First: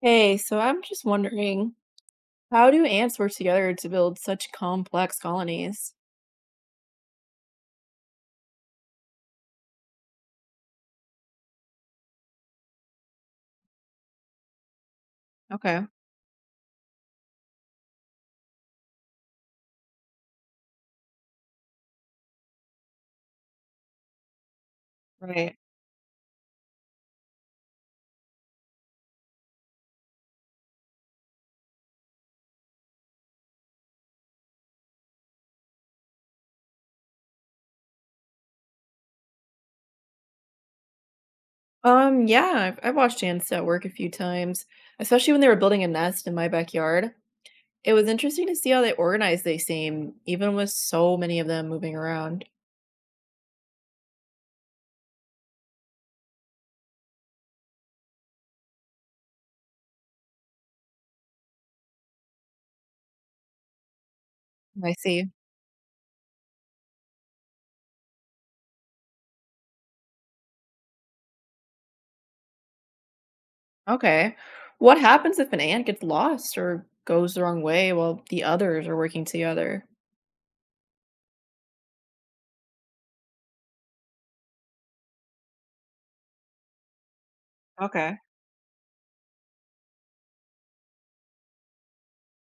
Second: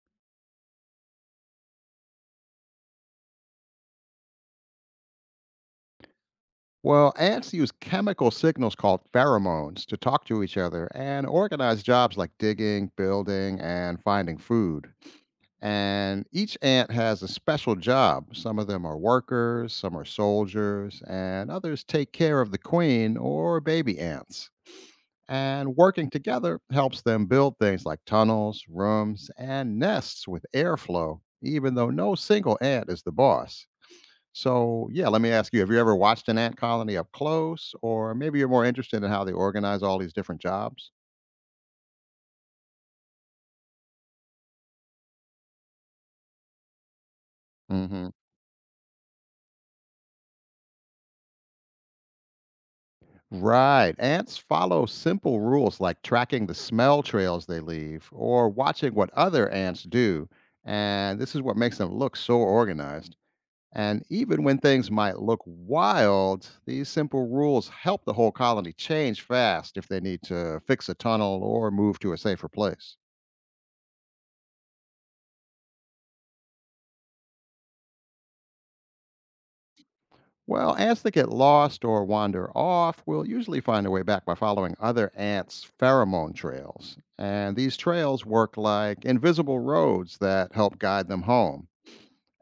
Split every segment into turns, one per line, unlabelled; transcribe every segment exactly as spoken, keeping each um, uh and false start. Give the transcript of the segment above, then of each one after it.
Hey, so I'm just wondering, how do ants work together to build such complex colonies?
Well, ants use chemical signals called pheromones to talk to each other and organize jobs like digging, building, and finding food.
Okay,
And each ant has a special job. Some of them are workers, some are soldiers, and others take care of the queen or baby ants.
right.
And working together helps them build things like tunnels, rooms, and nests with airflow, even though no single ant is the boss. So, yeah, let me ask you, have you ever watched an ant colony up close, or maybe you're more interested in how they organize all these different jobs?
Um, yeah, I've, I've watched ants at work a few times, especially when they were building a nest in my backyard. It was
Hmm.
interesting to see how they organized they seem, even with so many of them moving around.
Right. Ants follow simple rules like tracking the smell trails they leave or watching what other ants do. And this is what makes them look so organized. And even when things
I
might
see.
look wild, these simple rules help the whole colony change fast if they need to fix a tunnel or move to a safer place.
Okay. What happens if an ant gets lost or goes the wrong way while the others are working together?
Well, ants that get lost or wander off will usually find their way back by following other ants' pheromone trails. And these
Okay,
trails work like invisible roads that help guide them home.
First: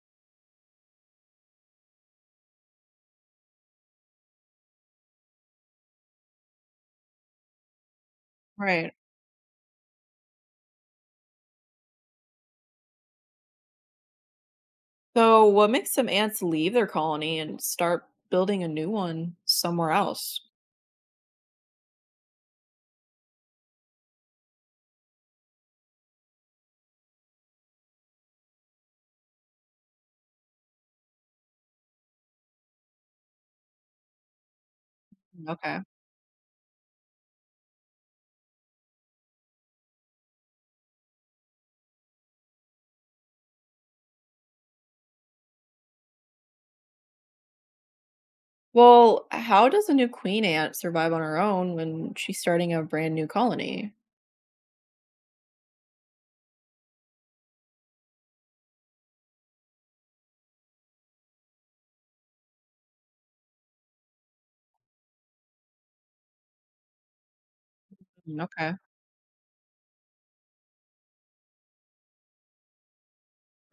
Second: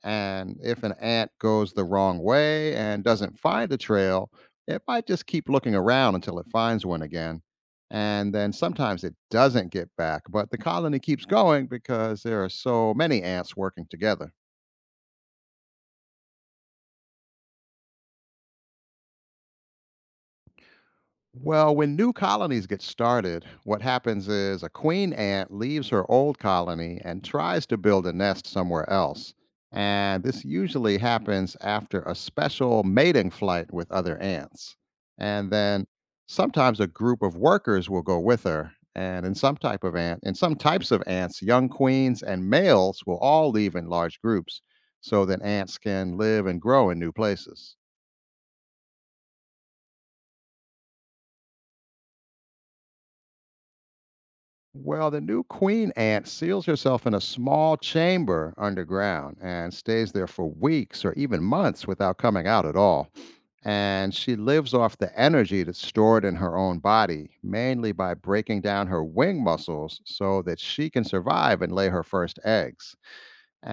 And if an ant goes the wrong way and doesn't find a trail, it might just keep looking around until it finds one again. And then
right.
sometimes it doesn't get back, but the colony keeps going because there are so many ants working together.
So, what makes some ants leave their colony and start building a new one somewhere else?
Well, when new colonies get started, what happens is a queen ant leaves her old colony and tries to build a nest somewhere else. And this usually happens after a special mating flight with other ants. And
Okay.
then sometimes a group of workers will go with her. And in some type of ant, in some types of ants, young queens and males will all leave in large groups so that ants can live and grow in new places.
Well, how does a new queen ant survive on her own when she's starting a brand new colony?
Well, the new queen ant seals herself in a small chamber underground and stays there for weeks or even months without coming out at all. And she lives off the energy that's stored in her own body, mainly by
Mm,
breaking
okay.
down her wing muscles so that she can survive and lay her first eggs.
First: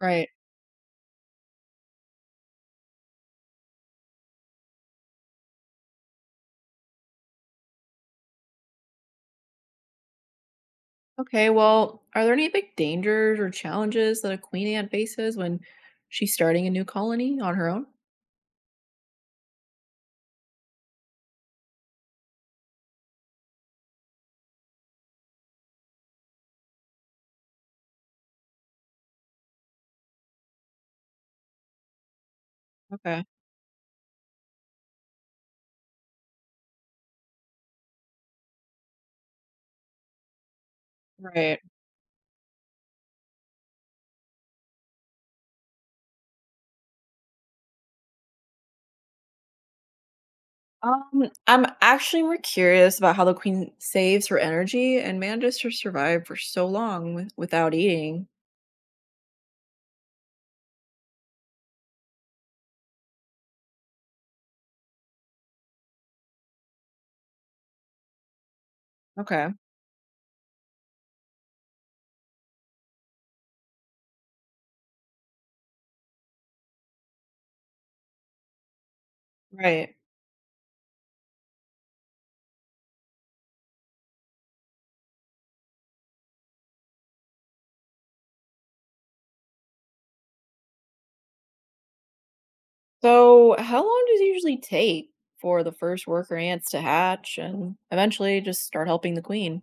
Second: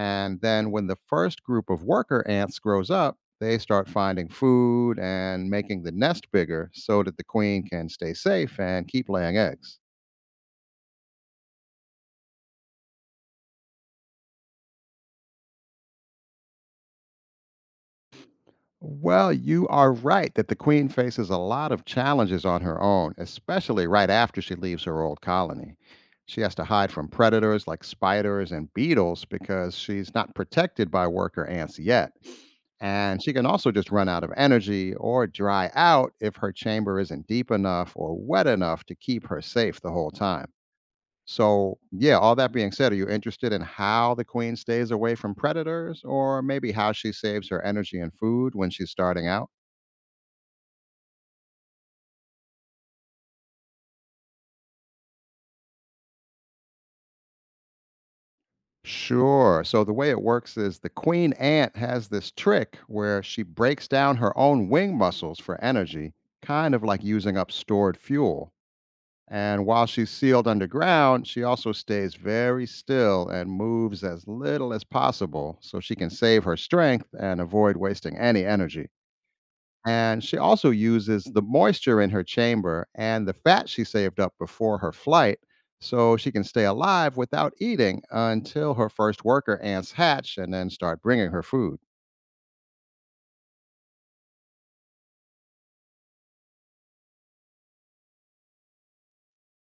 Right.
then when the first group of worker ants grows up, they start finding food and making the nest bigger so that the queen can stay safe and keep laying eggs.
Okay. Well, are there any big dangers or challenges that a queen ant faces when she's starting a new colony on her own?
Well, you are right that the queen faces a lot of challenges on her own, especially right after she leaves her old colony. She has to hide from predators like spiders and beetles because she's not protected by worker ants yet. And
Okay.
she can also just run out of energy or dry out if her chamber isn't deep enough or wet enough to keep her safe the whole time.
Right.
So, yeah, all that being said, are you interested in how the queen stays away from predators, or maybe how she saves her energy and food when she's starting out?
Um, I'm actually more curious about how the queen saves her energy and manages to survive for so long with- without eating.
Sure. So, the way it works is the queen ant has this trick where she breaks down her own wing muscles for energy, kind of like using up stored fuel.
Okay.
And while she's sealed underground, she also stays very still and moves as little as possible so she can save her strength and avoid wasting any energy.
Right.
And she also uses the moisture in her chamber and the fat she saved up before her flight so she can stay alive without eating until her first worker ants hatch and then start bringing her food.
So, how long does it usually take for the first worker ants to hatch and eventually just start helping the queen?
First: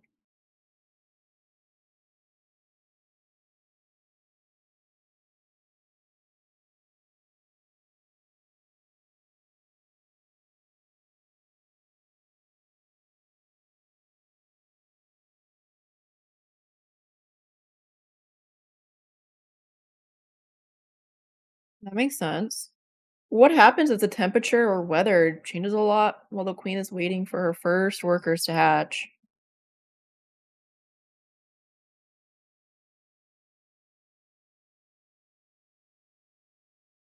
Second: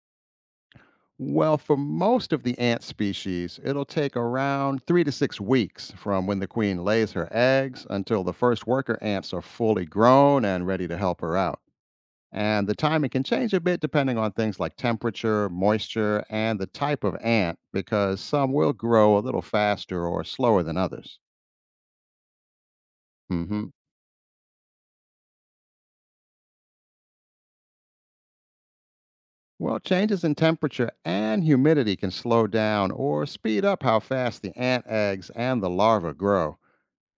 Well, for most of the ant species, it'll take around three to six weeks from when the queen lays her eggs until the first worker ants are fully grown and ready to help her out. And the timing can change a bit depending on things like temperature, moisture, and the type of ant, because some will grow a little faster or slower than others.
That makes sense. What
Hmm.
happens if the temperature or weather changes a lot while the queen is waiting for her first workers to hatch?
Well, changes in temperature and humidity can slow down or speed up how fast the ant eggs and the larva grow.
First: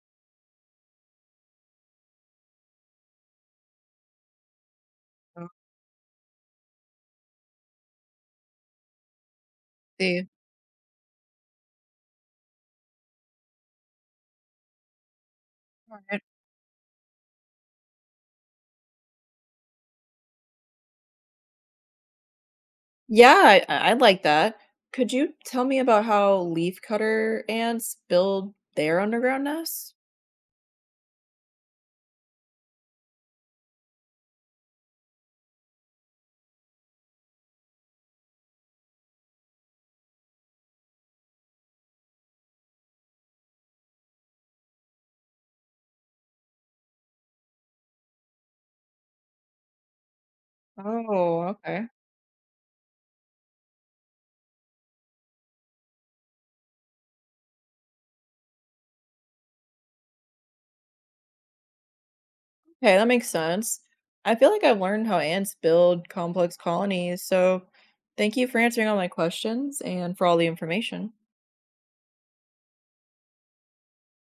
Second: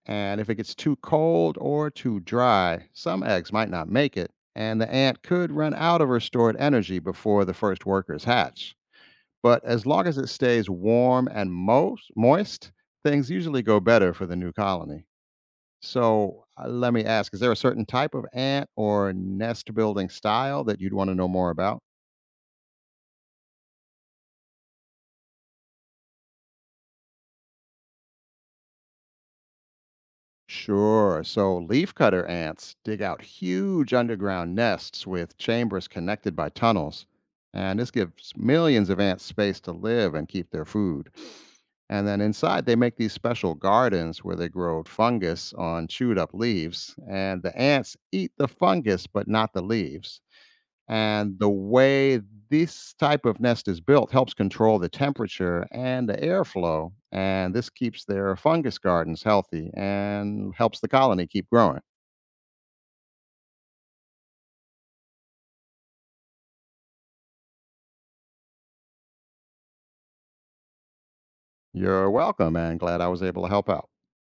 And if it gets too cold or too dry, some eggs might not make it, and the ant could
Oh,
run out of her stored energy before the first workers hatch. But as long as
see.
it stays warm and most moist, things usually go better for the new colony.
Alright.
So uh, let me ask, is there a certain type of ant or nest building style that you'd want to know more about?
Yeah, I, I like that. Could you tell me about how leafcutter ants build their underground nests?
Sure. So leafcutter ants dig out huge underground nests with chambers connected by tunnels. And this gives millions of ants space to live and keep their food. And then inside, they make these special gardens where they grow fungus on chewed up leaves. And the ants eat the fungus, but not the leaves, and
Oh,
the
okay.
way this type of nest is built helps control the temperature and the airflow, and this keeps their fungus gardens healthy and helps the colony keep growing.
Okay, that makes sense. I feel like I've learned how ants build complex colonies, so thank you for answering all my questions and for all the information.
You're welcome, and glad I was able to help out.